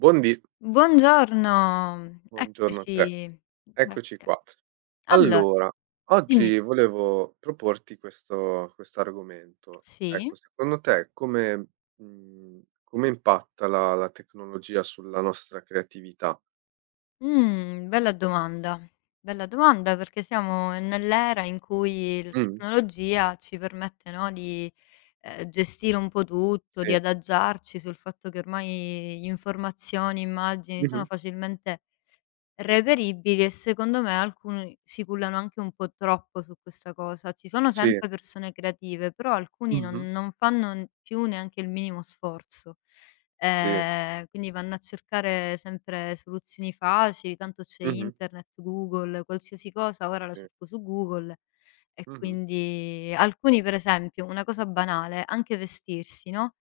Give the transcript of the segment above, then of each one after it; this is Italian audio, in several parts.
Buondì, Buongiorno, buongiorno a te. eccoci. Eccoci Grazie. qua. Allora, Allora, dimmi oggi volevo proporti questo argomento. sì? Ecco, secondo te come impatta la tecnologia sulla nostra creatività? Bella domanda. Bella domanda perché siamo nell'era in cui la Mh, tecnologia ci permette, no, di gestire un po' tutto, di sì. adagiarci sul fatto che ormai informazioni, immagini sono Mh-mh. facilmente reperibili, e secondo me alcuni si cullano anche un po' troppo su questa cosa. Ci sono Sì. sempre persone creative, però alcuni Mh-mh. non fanno n più neanche il minimo sforzo. Sì. Quindi vanno a cercare sempre soluzioni facili, tanto c'è Mh-mh. internet, Google, qualsiasi cosa ora la Sì. cerco su Google. E Mh-mh. quindi alcuni per esempio, una cosa banale, anche vestirsi, no,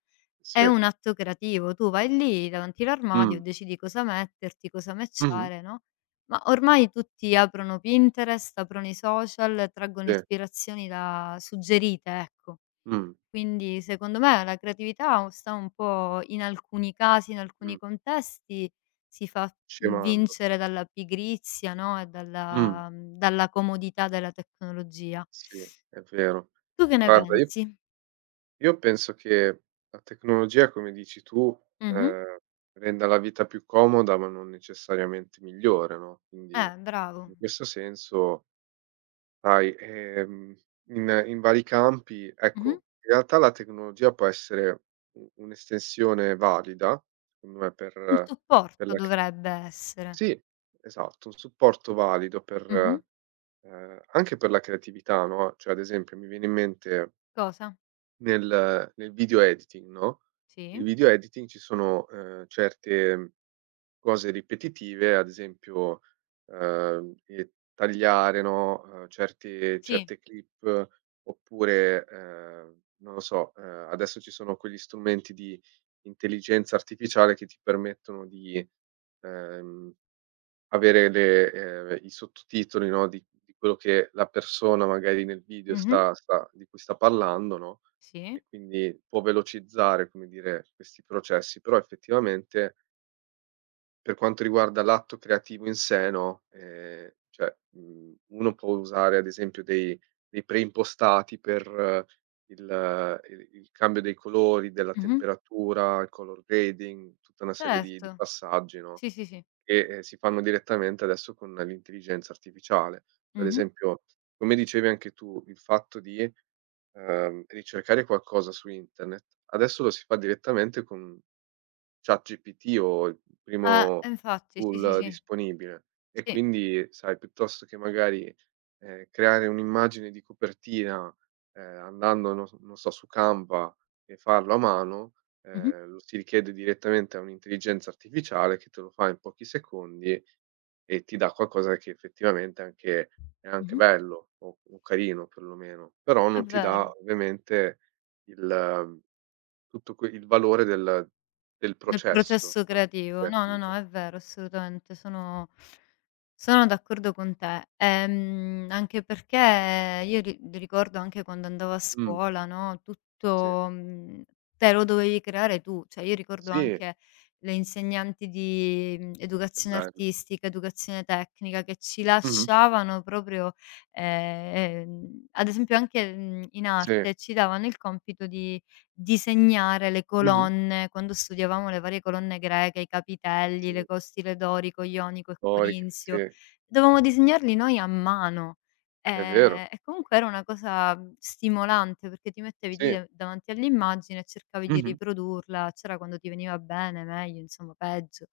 è Sì. un atto creativo: tu vai lì davanti l'armadio, Mh. decidi cosa metterti, cosa Mh-mh. matchare, no, ma ormai tutti aprono Pinterest, aprono i social, traggono Sì. ispirazioni da suggerite, ecco. Mh. Quindi secondo me la creatività sta un po', in alcuni casi, in alcuni Mh. contesti, si fa, Scemando. vincere dalla pigrizia, no, e Mh. dalla mhmm, dalla comodità della tecnologia. Sì, è vero. Tu che ne Guarda, io pensi? Io penso che la tecnologia, come dici tu, Mh-mh. ehm, renda la vita più comoda, ma non necessariamente migliore, no, quindi Bravo. in questo senso, sai, in vari campi, Mh-mh. ecco, in realtà la tecnologia può essere u un'estensione valida, secondo me, Un per supporto la c dovrebbe essere. sì, esatto, un supporto valido Mh-mh. per, anche per la creatività, no, cioè ad esempio mi viene in mente Cosa? nel video editing, no, nel Sì, video editing ci sono, certe cose ripetitive, ad esempio, il tagliare, no, certi sì, certe clip oppure, non lo so, adesso ci sono quegli strumenti di intelligenza artificiale che ti permettono di, ehm avere le i sottotitoli, no, di quello che la persona magari nel video mh-mh, sta sta di cui sta parlando, no, e sì, quindi può velocizzare, come dire, questi processi. Però effettivamente, per quanto riguarda l'atto creativo in sé, no, cioè, uno può usare ad esempio dei preimpostati per il il cambio dei colori, della mh-mh, temperatura, il color grading, tutta una serie di certo. passaggi, no? Sì, sì, sì. Che, si fanno direttamente adesso con l'intelligenza artificiale. Cioè, ad Mh-mh. esempio, come dicevi anche tu, il fatto di, ricercare qualcosa su internet, adesso lo si fa direttamente con ChatGPT o il Ah, primo e infatti, sì, sì, tool sì, disponibile. E sì. quindi, sai, piuttosto che magari, creare un'immagine di copertina, andando, non so, su Canva e farlo a mano, Mh-mh, lo si richiede direttamente a un'intelligenza artificiale che te lo fa in pochi secondi e ti dà qualcosa che effettivamente è anche mh-mh. bello o carino perlomeno, però È non ti vero, dà ovviamente il tutto que il valore del del processo, processo no, creativo. No, no, no, creativo. è vero, assolutamente, sono sono d'accordo con te, anche perché io ri ricordo anche quando andavo a Mh, scuola, no, sì. tutto, te lo dovevi creare tu. Cioè io ricordo Sì, anche le insegnanti di, che educazione bello. artistica, educazione tecnica, che ci Mh-mh. lasciavano proprio, ad esempio anche, in Sì. arte ci davano il compito di disegnare le Mh-mh. colonne, quando studiavamo le varie colonne greche, i capitelli, Sì, l'ecostile dorico, ionico e storiche, corinzio. sì, Dovevamo disegnarli noi a mano, è vero. E comunque era una cosa stimolante, perché ti mettevi lì Sì. da davanti all'immagine e cercavi di Mh-mh. riprodurla, c'era quando ti veniva bene, meglio, insomma peggio.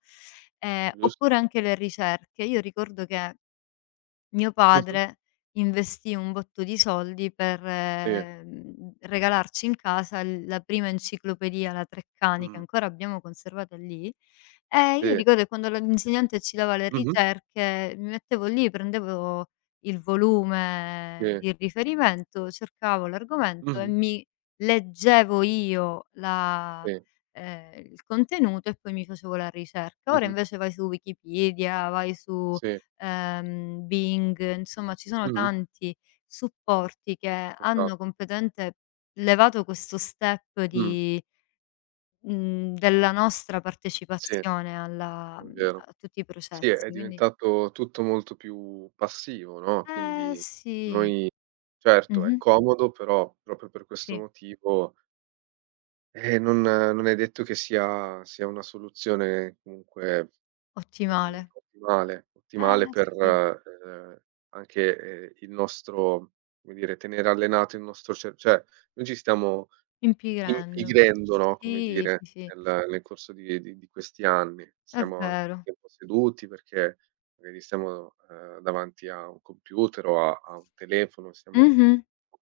Giusto. Oppure anche le ricerche. Io ricordo che mio Mh-mh. padre investì un botto di soldi per, Sì. Regalarci in casa l la prima enciclopedia, la Treccani, che Mh. ancora abbiamo conservata lì, e io Sì. ricordo che quando la l'insegnante ci dava le Mh-mh. ricerche, mi mettevo lì, prendevo il volume Sì. di riferimento, cercavo l'argomento e Mh-mh. mi leggevo io la Sì. il contenuto e poi mi facevo la ricerca. Ora Mh-mh. invece vai su Wikipedia, vai su Sì. Bing, insomma ci sono Mh-mh. tanti supporti che hanno Esatto. completamente levato questo step Mh. di mhmm, della nostra Sì, partecipazione alla è vero. a tutti i Sì, è processi, quindi diventato tutto molto più passivo, no, eh quindi sì, noi certo è mh-mh, comodo, però proprio per questo sì, motivo non è detto che sia una soluzione comunque, ottimale. ottimale Eh ottimale per, sì, anche, il nostro come dire, tenere allenato il nostro cer cioè, noi ci stiamo impigrendo. impigrendo, no, come Sì, dire, sì, sì, nel corso di questi anni. è Stiamo anche vero. più tempo seduti perché magari stiamo, davanti a un computer o a un telefono, siamo Mh-mh.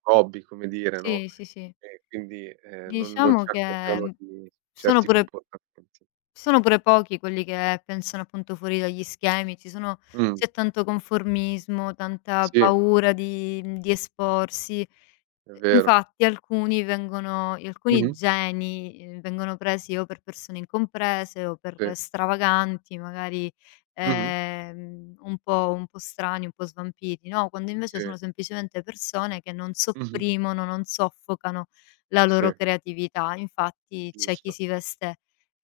hobby, come dire, no, Sì, sì, sì. e quindi, non Diciamo ci che, accorgiamo mhmm, di sono certi pure comportamenti. ci sono pure pochi quelli che pensano appunto fuori dagli schemi, ci sono, Mh, c'è tanto conformismo, tanta sì, paura di di esporsi. è vero. Infatti alcuni vengono, alcuni Mh-mh, geni, vengono presi o per persone incomprese o per sì. stravaganti, magari, Mh-mh, un po' strani, un po' svampiti, no, quando invece sì. sono semplicemente persone che non Mh-mh, sopprimono, non soffocano la sì, loro creatività. Infatti c'è chi giusto. si veste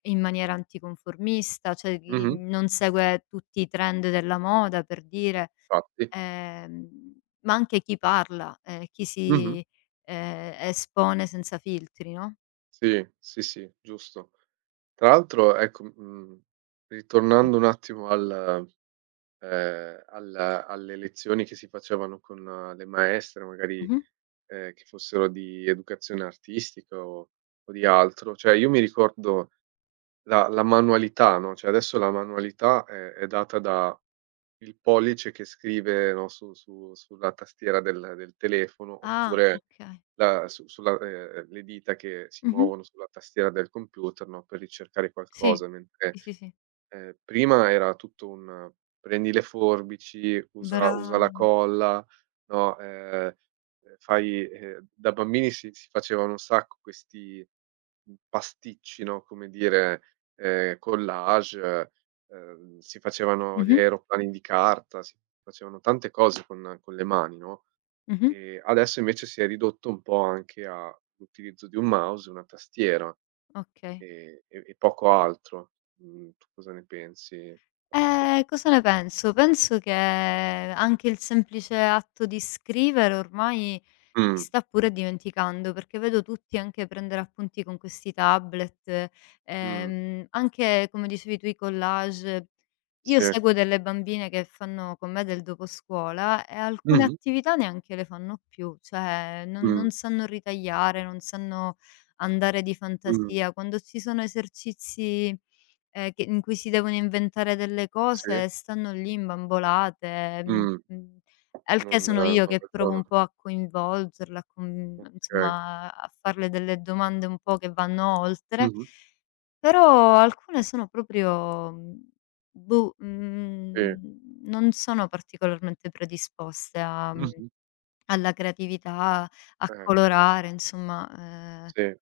in maniera anticonformista, cioè i Mh-mh, non segue tutti i trend della moda per dire, infatti. ehm, ma anche chi parla, Mh-mh, espone senza filtri, no? sì, sì, sì, giusto. Tra l'altro ecco, Sì. ritornando un attimo al alla alle lezioni che si facevano con le maestre magari, Mh-mh. Che fossero di educazione artistica o di altro, cioè io mi ricordo la manualità, no, cioè adesso la manualità è data da il pollice che scrive, no, su sulla tastiera del telefono Ah, oppure okay. la su sulla le dita che si Mh-mh. muovono sulla tastiera del computer, no, per ricercare Sì. qualcosa, mentre Sì, sì, sì. Sì, sì. Prima era tutto un: prendi le forbici, Bra usa la colla, no, fai da bambini si facevano un sacco questi, pasticci, no, come dire, collage, si facevano gli mh-mh, aeroplani di carta, si facevano tante cose con le mani, no, mh-mh, adesso invece si è ridotto un po' anche a l'utilizzo di un mouse e una tastiera. okay. E poco altro. Tu cosa ne pensi da questo punto Cosa di ne vista? penso? Penso che anche il semplice atto di scrivere ormai Mh, si sta pure dimenticando, perché vedo tutti anche prendere appunti con questi tablet, mh, anche come dicevi tu, i collage. Io sì. seguo delle bambine che fanno con me del doposcuola e alcune Mh-mh, attività neanche le fanno più, cioè non mh, non sanno ritagliare, non sanno andare di mh, fantasia. Quando ci sono esercizi che in cui si devono inventare delle sì, cose e stanno lì imbambolate, mh, al che non sono eh, non io che provo ragionano. un po' a coinvolgerla, a con Okay. insomma a farle delle domande un po' che vanno oltre, Mh-mh, però alcune sono proprio, sì, non sono particolarmente predisposte a, mhmm mh-mh, alla creatività, a eh, colorare, insomma, ehm, sì,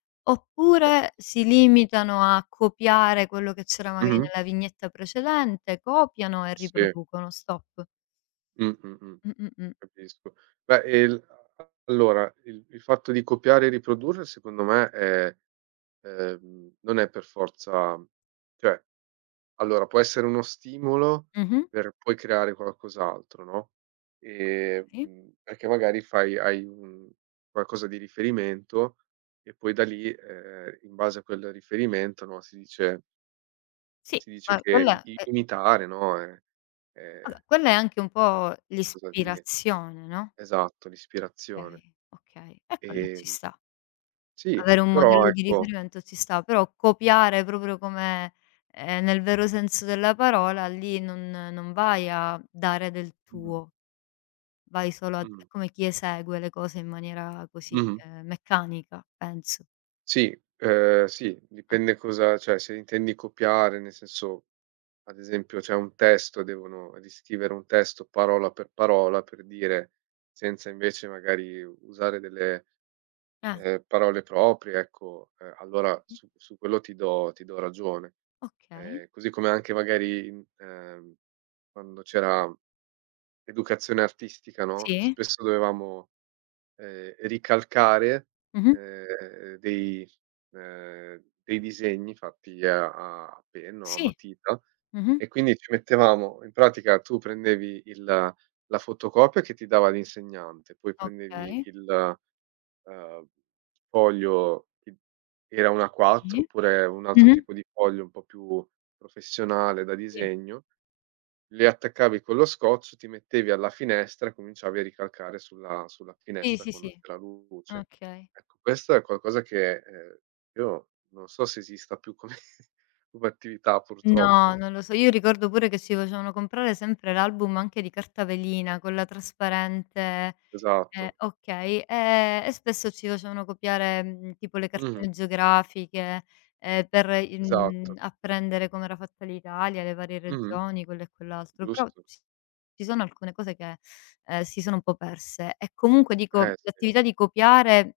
capi oppure si limitano a copiare quello che c'era magari mh-mh, nella vignetta precedente, copiano e sì, riproducono, stop. mh, mh, mh, Mh, mh, mh. capisco. Beh, e l a allora, il fatto di copiare e riprodurre secondo me è, non è per forza, cioè, allora può essere uno stimolo Mh-mh. per poi creare qualcos'altro, no, Okay. Perché magari fai hai un qualcosa di riferimento e poi da lì, in base a quel riferimento, no, si dice Sì. Ma che quella i i è imitare, no, ehm, vabbè, quella è anche un po' cosa di l'ispirazione, no? esatto, l'ispirazione. Okay, okay. E quella ci Ehm, sta. sì, Avere un però modello di ecco. riferimento ci sta, però copiare proprio come nel vero senso della parola, lì non vai a dare del Mh, tuo, vai solo a mh, è come chi esegue le cose in maniera così, mh-mh. Meccanica, penso. Sì, sì, dipende cosa, cioè se intendi copiare, nel senso. Ad esempio c'è un testo, devono riscrivere un testo parola, per dire, senza invece magari usare delle, Ah, parole proprie, ecco, allora sì, su quello ti do ragione. okay. Così come anche magari in quando c'era educazione artistica, no, Sì. spesso dovevamo, ricalcare, Mh-mh. ehm, dei dei disegni fatti a penna o a Sì. matita Mh-mh. e quindi ci mettevamo in pratica. Tu prendevi il la fotocopia che ti dava l'insegnante, poi prendevi Okay. il, ehm, foglio che era un A4 Sì. oppure un altro Mh-mh. tipo di foglio un po' più professionale da Sì. disegno, le attaccavi con lo scotch, ti mettevi alla finestra e cominciavi a ricalcare sulla Sì, finestra sì, quando sì. c'era luce. Okay. Ecco, questo è qualcosa che, io non so se esista più come come attività No, purtroppo. non lo so. Io ricordo pure che ci facevano comprare sempre l'album anche di carta velina, quella trasparente. Esatto. Okay. E spesso ci facevano copiare, tipo le Mh-mh. cartine geografiche, per i Esatto. apprendere com'era fatta l'Italia, le varie Mh-mh. regioni, quello e quell'altro. Però Giusto. Ci sono alcune cose che, si sono un po' perse. E comunque dico, Sì. l'attività di copiare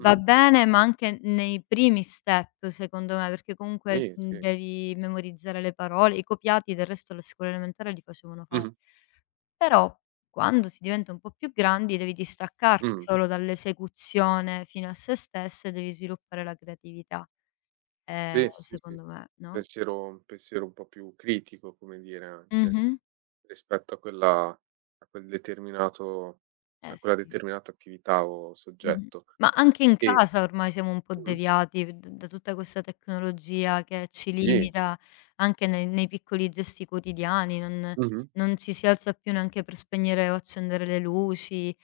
va Mh-mh. bene, ma anche nei primi step secondo me, perché comunque, Sì, sì. devi memorizzare le parole. I copiati del resto, alla scuola elementare li facevano Mh-mh. fare. Però quando si diventa un po' più grandi devi distaccarti. Mh. Mh. Solo dall'esecuzione fine a se stessa e devi sviluppare la creatività, Sì, sì, sì. secondo me, no? Pensiero un po' più critico, come dire, anche, Mh-mh. rispetto a quella a quel determinato Eh sì. Determinata attività o Mh-mh. soggetto. Ma anche in E casa ormai siamo un po' mh-mh. deviati d da tutta questa tecnologia che ci Sì. limita anche nei piccoli gesti quotidiani, non Mh-mh. Ci si alza più neanche per spegnere o accendere le luci,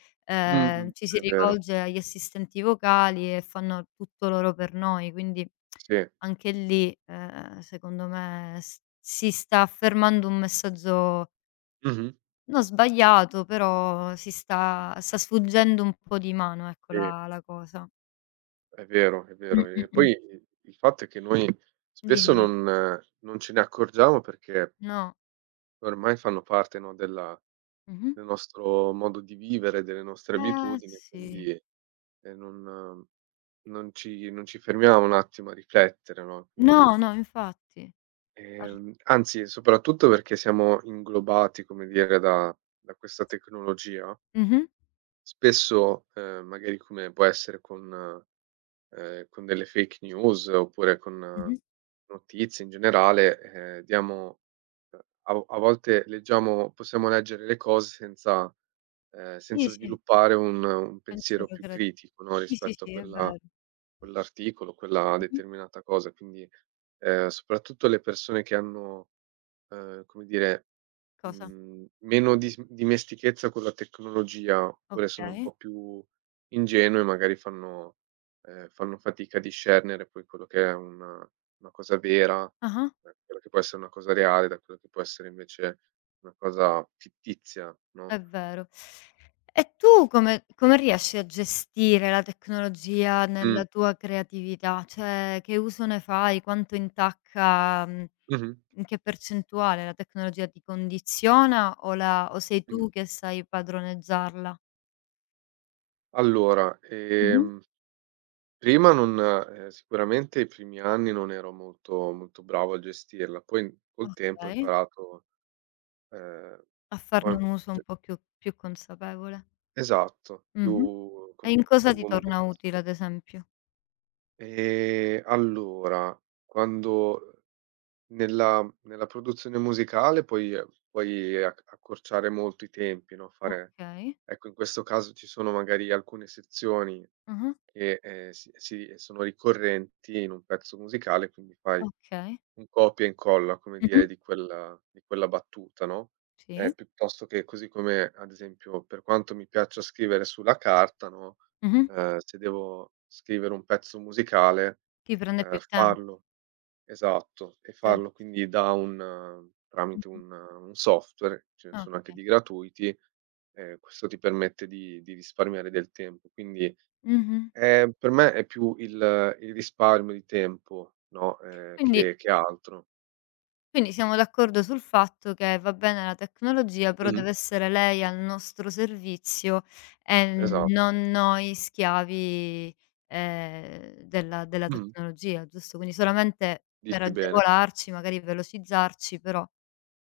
Mh-mh. Ci si È vero. rivolge agli assistenti vocali e fanno tutto loro per noi, quindi Sì. anche lì, secondo me s si sta affermando un messaggio, Mh-mh. no, sbagliato, però si sta sfuggendo un po' di mano, ecco, Sì, la cosa. è vero, è Mh, vero. mh, E mh. poi i il fatto è che noi spesso Dimmi. non ce ne accorgiamo perché No. ormai fanno parte, no, della Mh-mh. del nostro modo di vivere, delle nostre abitudini, Sì. quindi, ehm, non non ci fermiamo un attimo a riflettere, no, quindi No, no, infatti. Ar anzi, soprattutto perché siamo inglobati, come dire, da questa tecnologia, mh-mh, spesso, magari come può essere con con delle fake news oppure con mh-mh. notizie in generale, diamo a vo a volte leggiamo possiamo leggere le cose senza senza Sì, sì, sviluppare un pensiero pensiero più crea critico, no, sì, sì, rispetto a sì, è quella vero. quell'articolo, quella Mh-mh. determinata cosa. Quindi, soprattutto le persone che hanno, come dire, Cosa? Meno dis dimestichezza con la tecnologia, oppure sono un Okay. po' più ingenue, magari fanno fatica a discernere poi quello che è una cosa vera, Ah-ah, da quello che può essere una cosa reale, da quello che può essere invece una cosa fittizia, no? è vero. E tu come riesci a gestire la tecnologia Mh. nella tua creatività? Cioè, che uso ne fai? Quanto intacca, mhmm Mh-mh. in che percentuale la tecnologia ti condiziona, o la o sei Mh. tu che sai padroneggiarla? Allora, Mh-mh. Prima non sicuramente i primi anni non ero molto molto bravo a gestirla, poi col tempo ho Okay, imparato ehm, a ho farne un imp uso un cioè po' più consapevole. esatto, Mh-mh. più E con in cosa più ti torna moderazione. utile, ad esempio? Allora, quando nella produzione musicale puoi accorciare molto i tempi, no, fare Okay. ecco, in questo caso ci sono magari alcune sezioni Ah-ah, che, sono ricorrenti in un pezzo musicale, quindi fai okay. un copia e incolla, come dire, Mh-mh. di quella battuta, no, Sì. piuttosto che così come, ad esempio, per quanto mi piaccia scrivere sulla carta, no, Mh-mh. Se devo scrivere un pezzo musicale, Ti prende più tempo. farlo esatto, e Cer farlo quindi da un tramite mh-mh. Un software, ce ne sono anche Okay. di gratuiti, questo ti permette di risparmiare del tempo. Quindi Mh-mh. Per me è più il risparmio di tempo, no, Quindi che altro. Quindi siamo d'accordo sul fatto che va bene la tecnologia, però Mh-mh. deve essere lei al nostro servizio e Esatto. non noi schiavi, della Mh-mh. tecnologia, giusto? Quindi solamente per Dici bene. agevolarci, magari velocizzarci, però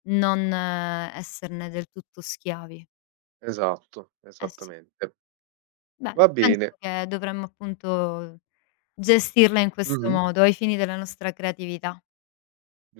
non esserne del tutto schiavi. Esatto, Eh sì. esattamente. Va Bene, bene. penso che dovremmo appunto gestirla in questo Mh-mh. modo, ai fini della nostra creatività.